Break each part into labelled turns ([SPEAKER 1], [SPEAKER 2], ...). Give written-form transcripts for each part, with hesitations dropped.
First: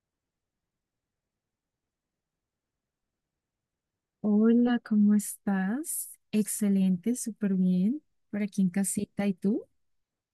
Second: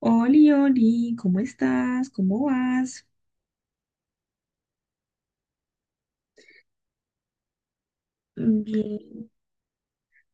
[SPEAKER 1] Oli, Oli, ¿cómo estás? ¿Cómo vas?
[SPEAKER 2] Hola, ¿cómo estás? Excelente, súper bien. Por aquí en casita,
[SPEAKER 1] Bien,
[SPEAKER 2] ¿y tú?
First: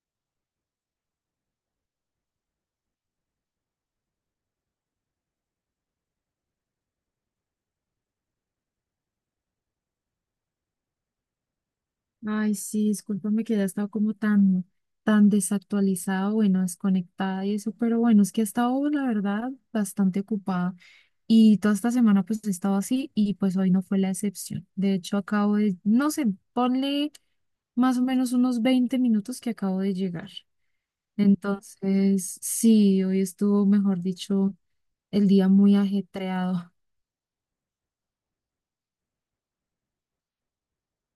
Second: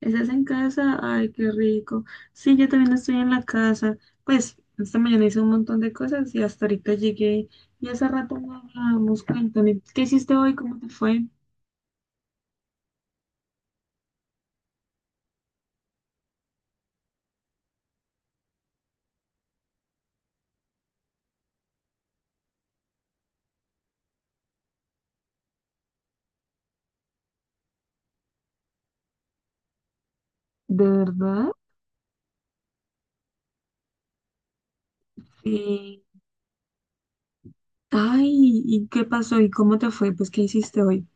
[SPEAKER 1] ¿estás en casa? Ay, qué rico. Sí, yo también estoy en la casa. Pues esta mañana hice un montón de cosas y hasta ahorita llegué y hace rato no hablábamos. Cuéntame, ¿qué hiciste hoy? ¿Cómo te fue?
[SPEAKER 2] Ay, sí, discúlpame que ya he estado como tan desactualizada, bueno, desconectada y eso, pero bueno, es que he estado, la verdad, bastante ocupada. Y toda esta semana pues he estado así y pues hoy no fue la excepción. De hecho, acabo de, no sé, ponle más o menos unos 20 minutos que acabo de llegar.
[SPEAKER 1] ¿De verdad?
[SPEAKER 2] Entonces, sí, hoy estuvo, mejor dicho, el día muy
[SPEAKER 1] Sí.
[SPEAKER 2] ajetreado.
[SPEAKER 1] Ay, ¿y qué pasó? ¿Y cómo te fue? Pues, ¿qué hiciste hoy?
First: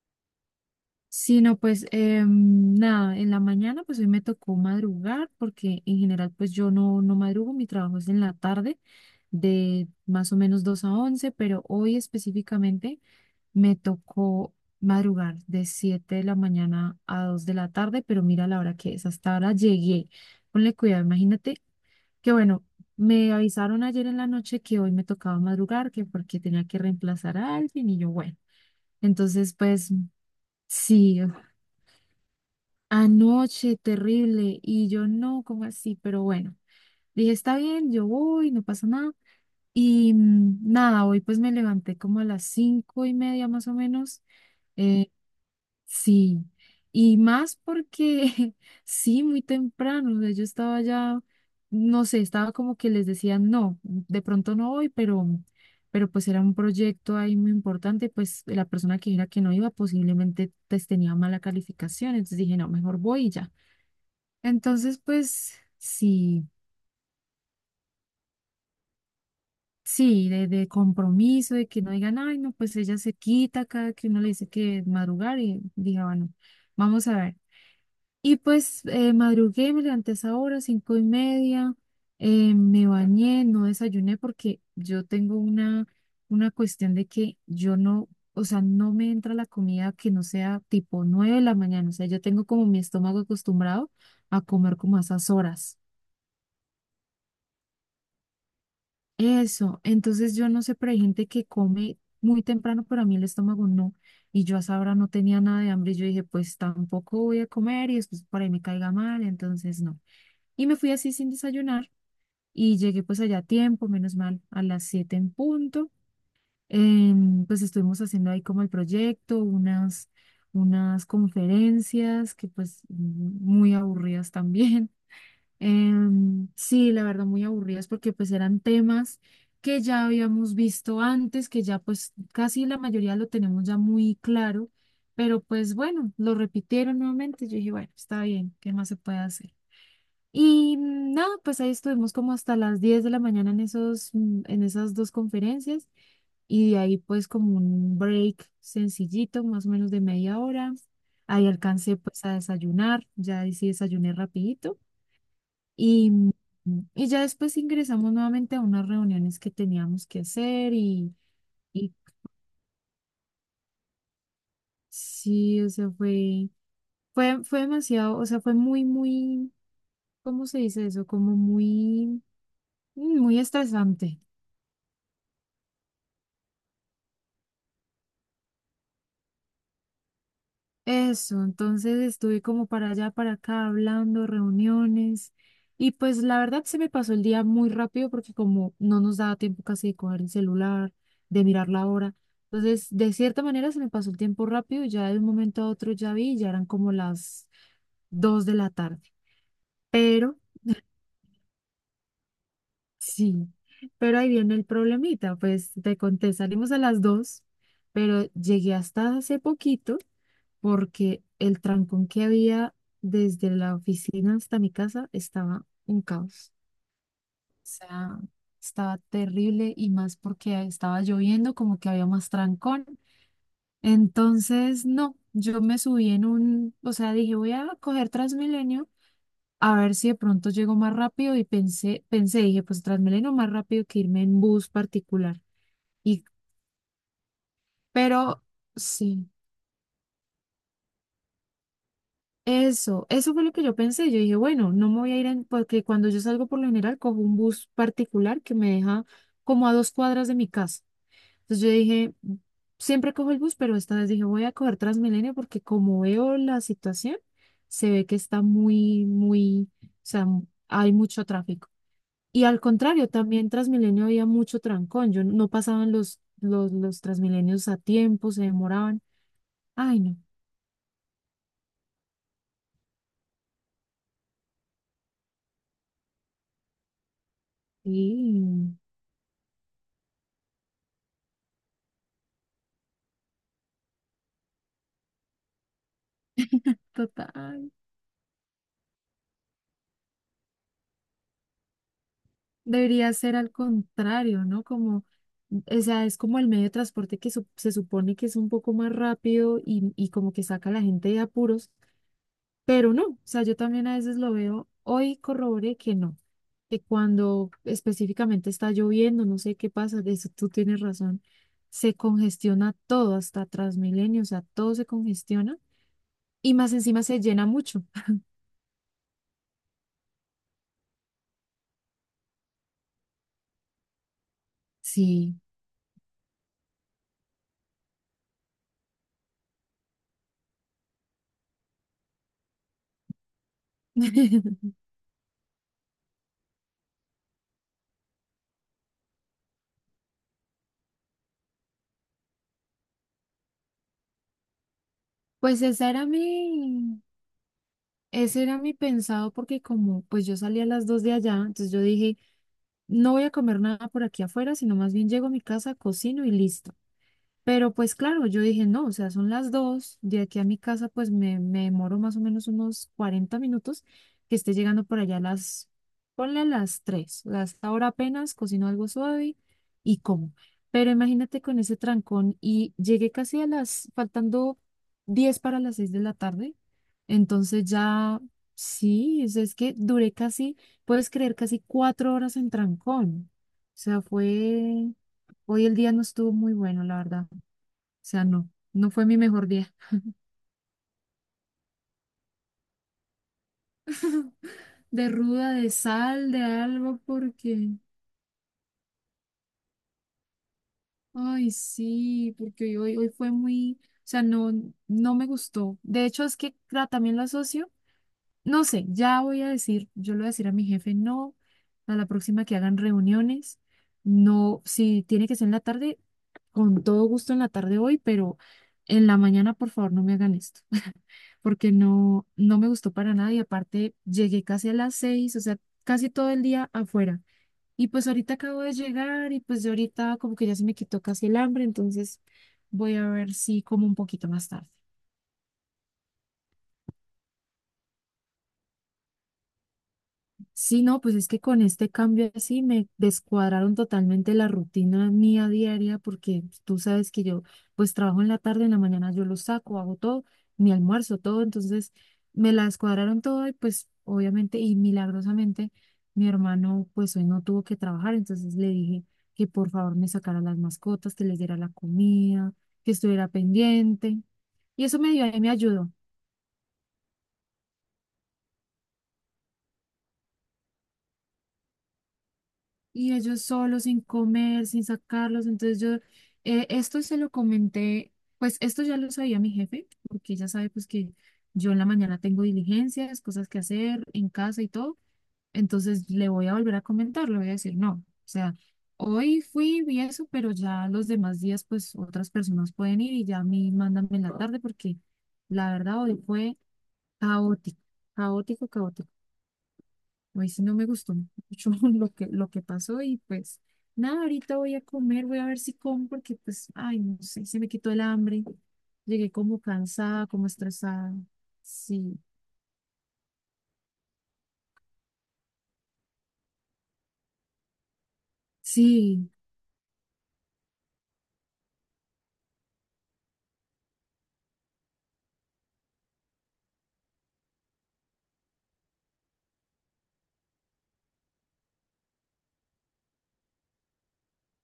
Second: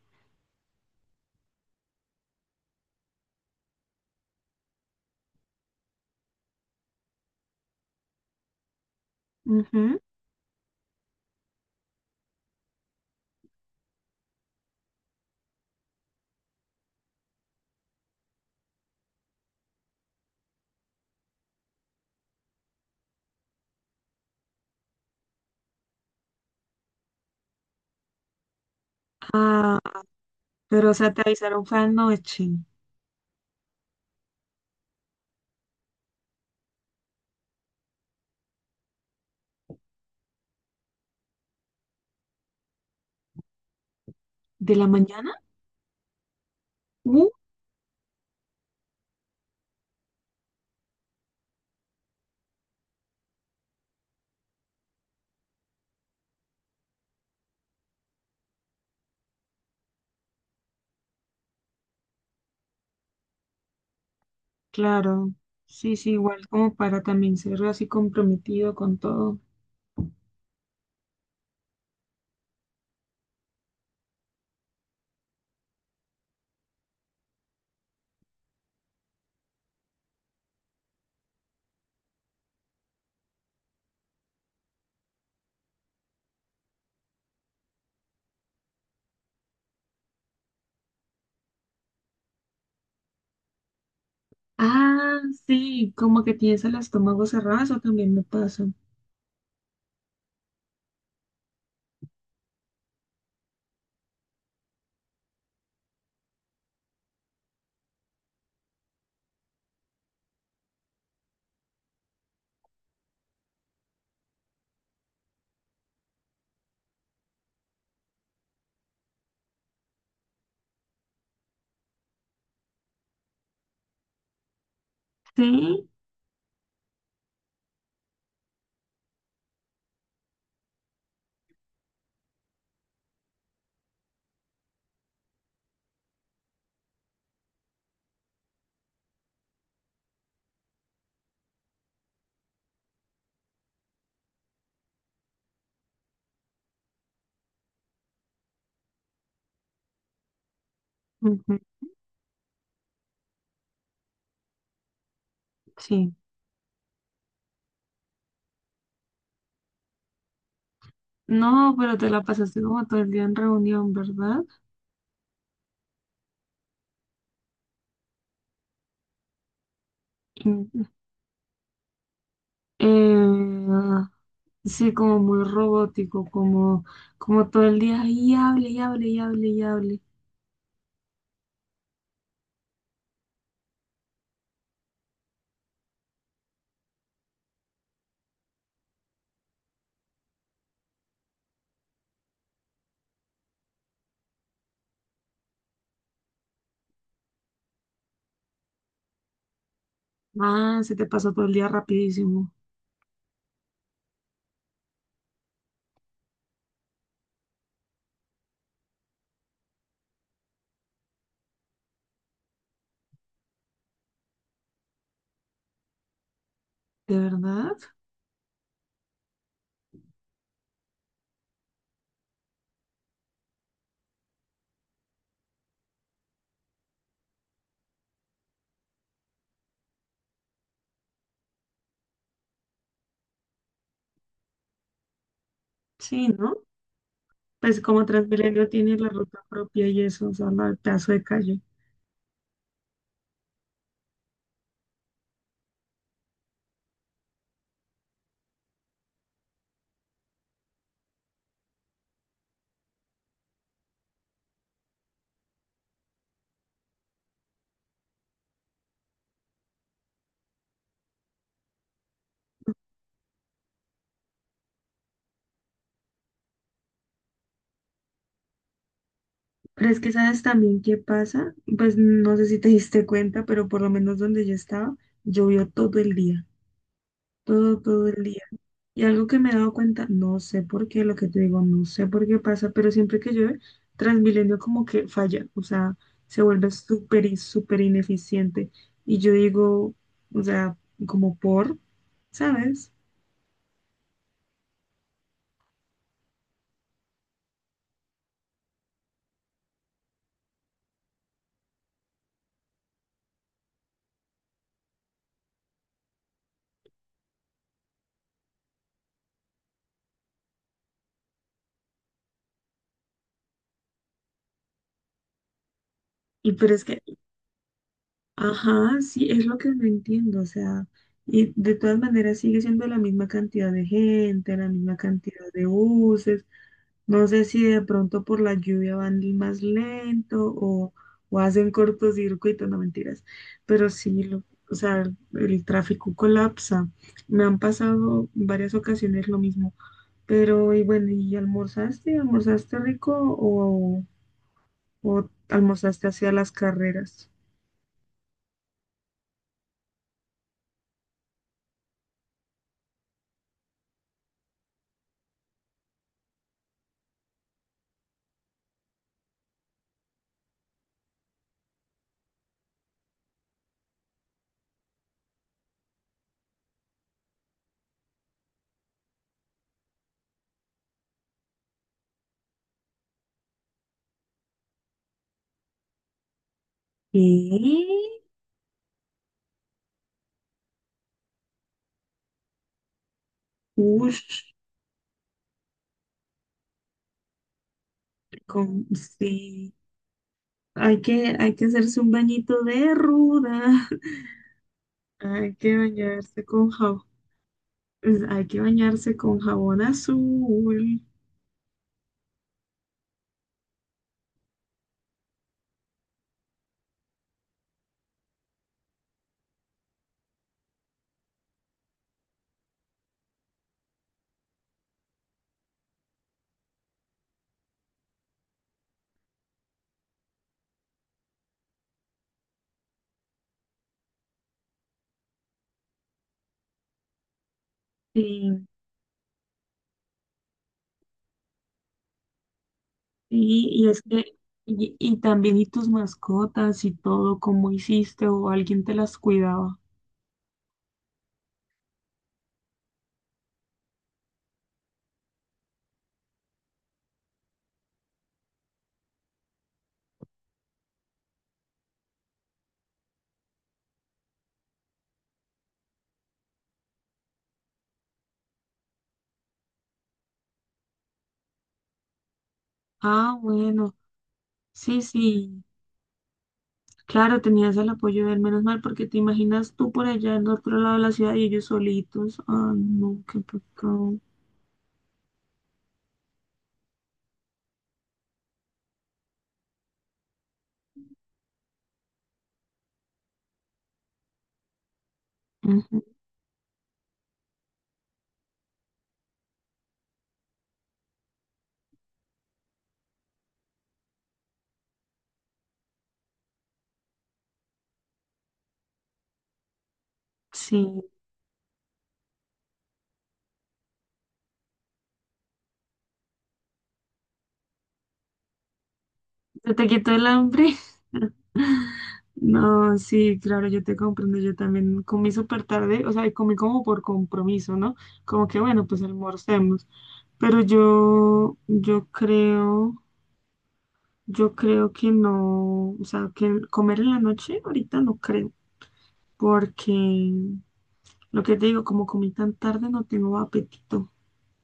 [SPEAKER 2] Sí, no, pues nada, en la mañana pues hoy me tocó madrugar porque en general pues yo no, no madrugo, mi trabajo es en la tarde de
[SPEAKER 1] Ujú.
[SPEAKER 2] más o menos 2 a 11, pero hoy específicamente me tocó madrugar de 7 de la mañana a 2 de la tarde, pero mira la hora que es, hasta ahora llegué. Ponle cuidado, imagínate que bueno, me avisaron ayer en la noche que hoy me tocaba madrugar, que porque tenía que reemplazar a alguien y yo bueno, entonces
[SPEAKER 1] Ah,
[SPEAKER 2] pues.
[SPEAKER 1] pero o sea,
[SPEAKER 2] Sí,
[SPEAKER 1] te avisaron fue anoche.
[SPEAKER 2] anoche, terrible. Y yo no, como así? Pero bueno, dije, está bien, yo voy, no pasa nada. Y nada, hoy pues me levanté como a las 5:30 más o menos.
[SPEAKER 1] ¿De la
[SPEAKER 2] Eh,
[SPEAKER 1] mañana?
[SPEAKER 2] sí. Y más porque sí, muy temprano. O sea, yo estaba ya, no sé, estaba como que les decía, no, de pronto no voy, pero pues era un proyecto ahí muy importante. Pues la persona que era que no iba posiblemente pues, tenía mala calificación. Entonces dije, no, mejor voy y ya. Entonces,
[SPEAKER 1] Claro,
[SPEAKER 2] pues
[SPEAKER 1] sí, sí,
[SPEAKER 2] sí,
[SPEAKER 1] igual como para también ser así comprometido con todo.
[SPEAKER 2] sí, de compromiso, de que no digan, ay, no, pues ella se quita cada que uno le dice que madrugar y diga, bueno, vamos a ver. Y pues madrugué, me levanté a esa hora, 5:30, me bañé, no desayuné porque yo tengo una cuestión de que yo no, o sea, no me entra la comida que no sea tipo 9 de la mañana, o sea, yo tengo como mi estómago acostumbrado a comer como a
[SPEAKER 1] Ah,
[SPEAKER 2] esas horas.
[SPEAKER 1] sí, como que tienes el estómago cerrado, eso también me pasa.
[SPEAKER 2] Eso, entonces yo no sé, pero hay gente que come muy temprano, pero a mí el estómago no. Y yo a esa hora no tenía nada de hambre. Y yo dije, pues tampoco voy a comer y después por ahí me caiga mal, entonces no. Y me fui así sin desayunar y llegué pues allá a tiempo, menos mal, a las 7 en punto. Pues estuvimos haciendo ahí como el proyecto, unas conferencias que pues muy aburridas también.
[SPEAKER 1] Sí,
[SPEAKER 2] Sí, la verdad, muy aburridas porque pues eran temas que ya habíamos visto antes, que ya pues casi la mayoría lo tenemos ya muy claro, pero pues bueno, lo repitieron nuevamente. Yo dije, bueno, está bien, ¿qué más se puede hacer? Y nada, pues ahí estuvimos como hasta las 10 de la mañana en esos, en esas dos conferencias y de ahí pues como un break sencillito, más o menos de media hora. Ahí
[SPEAKER 1] ujú,
[SPEAKER 2] alcancé pues a desayunar, ya ahí sí desayuné rapidito. Y,
[SPEAKER 1] sí.
[SPEAKER 2] y ya después ingresamos nuevamente a unas reuniones que teníamos que hacer y,
[SPEAKER 1] No,
[SPEAKER 2] y
[SPEAKER 1] pero te la pasaste como todo el día en reunión, ¿verdad?
[SPEAKER 2] sí, o sea, fue, fue demasiado, o sea, fue muy, muy, ¿cómo se dice
[SPEAKER 1] Mm,
[SPEAKER 2] eso? Como muy, muy
[SPEAKER 1] eh,
[SPEAKER 2] estresante.
[SPEAKER 1] sí, como muy robótico, como, como todo el día y hable, y hable, y hable, y hable.
[SPEAKER 2] Eso, entonces estuve como para allá, para acá, hablando, reuniones, y pues la verdad se me pasó el día muy rápido porque como no nos daba tiempo casi de coger el celular, de mirar la hora, entonces de cierta manera se me pasó el tiempo rápido, ya de un momento a otro ya vi, ya eran como las 2 de la tarde, pero
[SPEAKER 1] Ah, se te pasó todo el día rapidísimo,
[SPEAKER 2] sí, pero ahí viene el problemita, pues te conté, salimos a las 2, pero llegué hasta hace poquito porque el trancón que había desde la oficina hasta mi casa estaba un caos.
[SPEAKER 1] ¿de
[SPEAKER 2] O
[SPEAKER 1] verdad?
[SPEAKER 2] sea, estaba terrible y más porque estaba lloviendo, como que había más trancón. Entonces, no, yo me subí en un, o sea, dije, voy a coger Transmilenio a ver si de pronto llego más rápido y pensé, dije, pues Transmilenio más rápido que irme en bus particular. Y,
[SPEAKER 1] Sí, ¿no? Pues como
[SPEAKER 2] pero
[SPEAKER 1] Transmilenio tiene la
[SPEAKER 2] sí.
[SPEAKER 1] ruta propia y eso, o sea, la pedazo de calle.
[SPEAKER 2] Eso fue lo que yo pensé. Yo dije, bueno, no me voy a ir en, porque cuando yo salgo por lo general cojo un bus particular que me deja como a 2 cuadras de mi casa. Entonces yo dije, siempre cojo el bus, pero esta vez dije, voy a coger Transmilenio porque como veo la situación, se ve que está muy, muy, o sea, hay mucho tráfico. Y al contrario, también Transmilenio había mucho trancón. Yo no pasaban los Transmilenios a tiempo, se demoraban.
[SPEAKER 1] Pero es
[SPEAKER 2] Ay,
[SPEAKER 1] que
[SPEAKER 2] no.
[SPEAKER 1] sabes también qué pasa, pues no sé si te diste cuenta, pero por lo menos donde yo estaba, llovió todo el día, todo, todo el día.
[SPEAKER 2] Sí,
[SPEAKER 1] Y algo que me he dado cuenta, no sé por qué, lo que te digo, no sé por qué pasa, pero siempre que llueve, Transmilenio como que falla, o sea, se vuelve súper, y
[SPEAKER 2] total.
[SPEAKER 1] súper ineficiente. Y yo digo, o sea, como por, ¿sabes?
[SPEAKER 2] Debería ser al contrario, ¿no? Como, o sea, es como el medio de transporte que se supone que es un poco más rápido y como que saca a la gente de apuros, pero no, o sea, yo también a veces lo veo, hoy corroboré que no, que cuando específicamente está lloviendo, no sé qué pasa, de eso tú tienes razón, se congestiona todo, hasta Transmilenio, o sea, todo se congestiona
[SPEAKER 1] Y
[SPEAKER 2] y más
[SPEAKER 1] pero es que
[SPEAKER 2] encima se llena mucho.
[SPEAKER 1] ajá, sí, es lo que no entiendo, o sea, y de todas maneras sigue siendo la misma cantidad de gente, la misma
[SPEAKER 2] Sí.
[SPEAKER 1] cantidad de buses, no sé si de pronto por la lluvia van más lento o hacen cortocircuito, no mentiras, pero sí, lo, o sea, el tráfico colapsa, me han pasado en varias ocasiones lo mismo, pero y bueno, ¿y almorzaste? ¿Almorzaste rico o
[SPEAKER 2] Pues esa era
[SPEAKER 1] almorzaste hacia las
[SPEAKER 2] mi,
[SPEAKER 1] carreras?
[SPEAKER 2] Ese era mi pensado porque como pues yo salí a las dos de allá, entonces yo dije, no voy a comer nada por aquí afuera, sino más bien llego a mi casa, cocino y listo. Pero pues claro, yo dije, no, o sea, son las 2, de aquí a mi casa pues me demoro más o menos unos 40 minutos que esté llegando por allá a las, ponle a las 3, hasta ahora apenas cocino algo suave y como. Pero imagínate con ese trancón y llegué casi a las, faltando 10 para las 6 de la tarde,
[SPEAKER 1] ¿Qué?
[SPEAKER 2] entonces ya, sí, o sea, es que duré casi, puedes creer, casi 4 horas en trancón. O sea,
[SPEAKER 1] Uy,
[SPEAKER 2] fue, hoy el día no estuvo muy bueno, la verdad. O sea, no,
[SPEAKER 1] con,
[SPEAKER 2] no fue mi mejor
[SPEAKER 1] sí,
[SPEAKER 2] día.
[SPEAKER 1] hay que hacerse un bañito de ruda,
[SPEAKER 2] De
[SPEAKER 1] hay
[SPEAKER 2] ruda, de
[SPEAKER 1] que
[SPEAKER 2] sal, de
[SPEAKER 1] bañarse con
[SPEAKER 2] algo,
[SPEAKER 1] jabón,
[SPEAKER 2] porque,
[SPEAKER 1] pues, hay que bañarse con jabón azul.
[SPEAKER 2] ay, sí, porque hoy fue muy, o sea, no, no me gustó. De hecho, es que claro, también lo asocio, no sé, ya voy a decir, yo le voy a decir a mi jefe, no, a la próxima que hagan reuniones, no, si tiene que ser en la tarde, con todo gusto en la tarde hoy, pero en la mañana, por favor, no me hagan esto. Porque no, no me gustó para nada y aparte llegué casi a las 6, o sea, casi todo el día afuera. Y pues ahorita acabo
[SPEAKER 1] Sí,
[SPEAKER 2] de llegar y pues ya ahorita como que ya se me quitó casi el hambre, entonces voy a ver si
[SPEAKER 1] sí,
[SPEAKER 2] como
[SPEAKER 1] y
[SPEAKER 2] un
[SPEAKER 1] es
[SPEAKER 2] poquito
[SPEAKER 1] que,
[SPEAKER 2] más tarde.
[SPEAKER 1] y también y tus mascotas y todo, cómo hiciste o alguien te las cuidaba.
[SPEAKER 2] Sí, no, pues es que con este cambio así me descuadraron totalmente la rutina mía diaria porque tú sabes que yo pues trabajo en la tarde, en la mañana yo lo saco, hago todo, mi almuerzo, todo, entonces me la descuadraron todo y pues obviamente y milagrosamente mi hermano pues hoy no tuvo que trabajar, entonces le dije que por favor me sacara las mascotas, que les diera la comida, que estuviera
[SPEAKER 1] Ah, bueno,
[SPEAKER 2] pendiente y eso
[SPEAKER 1] sí,
[SPEAKER 2] me dio, me
[SPEAKER 1] sí,
[SPEAKER 2] ayudó.
[SPEAKER 1] claro, tenías el apoyo de él, menos mal, porque te imaginas tú por allá en otro lado de la ciudad y ellos solitos. Ah,
[SPEAKER 2] Y
[SPEAKER 1] no, qué
[SPEAKER 2] ellos solos, sin
[SPEAKER 1] pecado.
[SPEAKER 2] comer, sin sacarlos. Entonces yo, esto se lo comenté, pues esto ya lo sabía mi jefe, porque ya sabe pues que yo en la mañana tengo diligencias, cosas que hacer en casa y todo.
[SPEAKER 1] Ujú,
[SPEAKER 2] Entonces le voy a volver a comentar, le voy a decir, no, o sea, hoy fui, vi eso, pero ya los demás días pues otras personas pueden ir y ya a mí mándame en la tarde porque la verdad hoy fue caótico, caótico, caótico. Hoy sí no me
[SPEAKER 1] sí.
[SPEAKER 2] gustó mucho lo que pasó y pues nada, ahorita voy a comer, voy a ver si como porque pues, ay, no sé, se me quitó el hambre. Llegué como
[SPEAKER 1] ¿Se te quitó el
[SPEAKER 2] cansada, como
[SPEAKER 1] hambre?
[SPEAKER 2] estresada. Sí,
[SPEAKER 1] No, sí, claro, yo te comprendo. Yo también comí súper tarde, o sea, comí como por compromiso, ¿no? Como que bueno, pues
[SPEAKER 2] sí,
[SPEAKER 1] almorcemos. Pero yo, yo creo que no, o sea, que comer en la noche ahorita no creo, porque lo que te digo, como comí tan tarde, no tengo apetito.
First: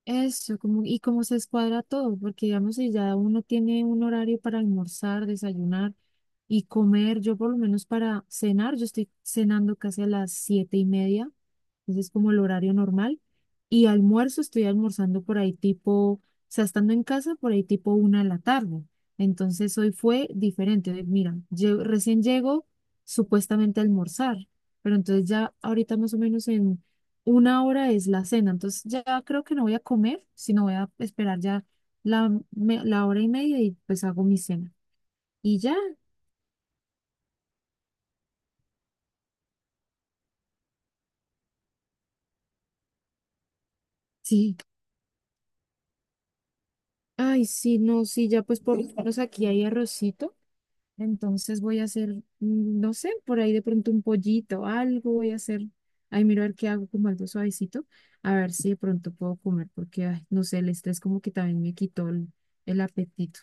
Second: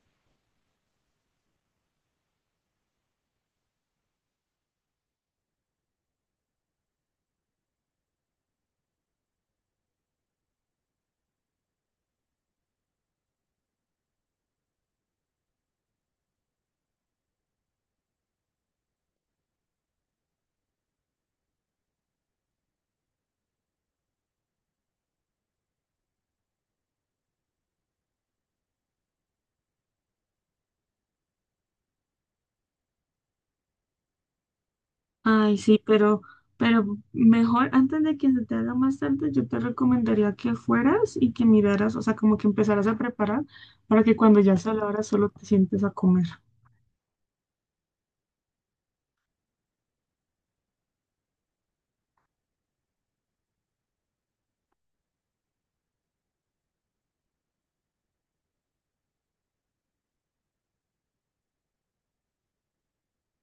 [SPEAKER 2] eso, como, y como se escuadra todo, porque digamos si ya uno tiene un horario para almorzar, desayunar y comer, yo por lo menos para cenar, yo estoy cenando casi a las 7:30, entonces como el horario normal. Y almuerzo, estoy almorzando por ahí tipo, o sea, estando en casa por ahí tipo 1 de la tarde. Entonces hoy fue diferente. Hoy, mira, recién llego supuestamente a almorzar, pero entonces ya ahorita más o menos en una hora es la cena. Entonces ya creo que no voy a comer, sino voy a esperar ya la hora y media y pues hago mi cena.
[SPEAKER 1] Ay,
[SPEAKER 2] Y ya,
[SPEAKER 1] sí, pero mejor antes de que se te haga más tarde, yo te recomendaría que fueras y que miraras, o sea, como que empezaras a preparar para que cuando ya
[SPEAKER 2] sí.
[SPEAKER 1] sea la hora solo te sientes a comer.
[SPEAKER 2] Ay, sí, no, sí, ya pues por lo menos aquí hay arrocito. Entonces voy a hacer, no sé, por ahí de pronto un pollito, algo voy a hacer. Ahí miro a ver qué hago como algo suavecito, a ver si de pronto puedo comer, porque, ay, no sé, el estrés como que también me quitó el apetito.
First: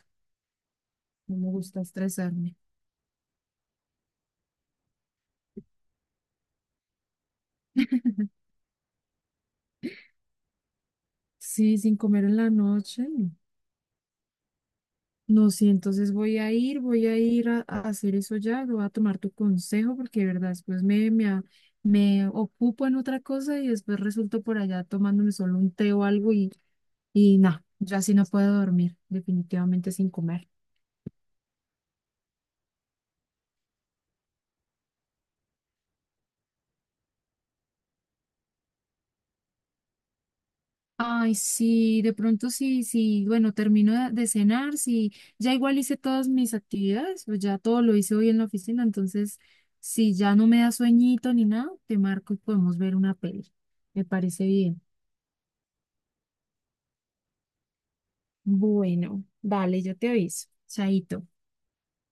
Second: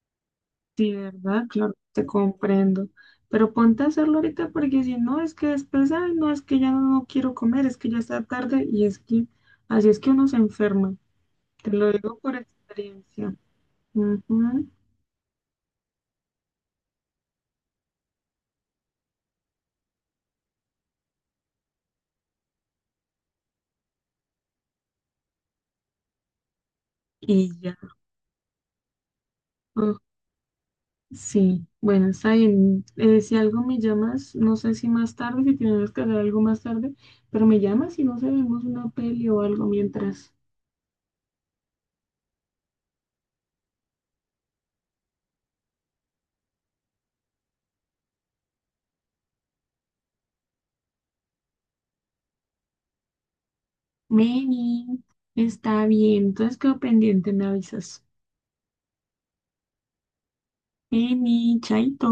[SPEAKER 1] Sí,
[SPEAKER 2] No
[SPEAKER 1] ¿verdad?
[SPEAKER 2] me
[SPEAKER 1] Claro,
[SPEAKER 2] gusta
[SPEAKER 1] te
[SPEAKER 2] estresarme.
[SPEAKER 1] comprendo. Pero ponte a hacerlo ahorita porque si no, es que después, ay, no, es que ya no quiero comer, es que ya está tarde y es que así es que uno se enferma. Te
[SPEAKER 2] Sí,
[SPEAKER 1] lo
[SPEAKER 2] sin
[SPEAKER 1] digo
[SPEAKER 2] comer
[SPEAKER 1] por
[SPEAKER 2] en la noche. No,
[SPEAKER 1] experiencia. Ujú.
[SPEAKER 2] no, sí, entonces voy a ir, voy a ir a hacer eso ya, voy a tomar tu consejo porque de verdad después me ocupo en otra cosa y después resulto por allá tomándome solo un té o algo. Y
[SPEAKER 1] Y
[SPEAKER 2] no,
[SPEAKER 1] ya.
[SPEAKER 2] yo así no puedo dormir, definitivamente sin comer.
[SPEAKER 1] Sí, bueno, está bien. Si algo me llamas, no sé si más tarde, si tienes que hacer algo más tarde, pero me llamas y no sé, vemos una peli o algo mientras.
[SPEAKER 2] Ay, sí, de pronto sí, sí, bueno, termino de cenar, sí, ya igual hice todas mis actividades, pues ya todo lo hice hoy en la oficina, entonces si ya no me da sueñito ni nada, te marco y podemos ver una peli. Me parece bien.
[SPEAKER 1] Meni, está bien, entonces quedo pendiente, me avisas.
[SPEAKER 2] Bueno, dale, yo te aviso. Chaito.
[SPEAKER 1] Meni, chaito.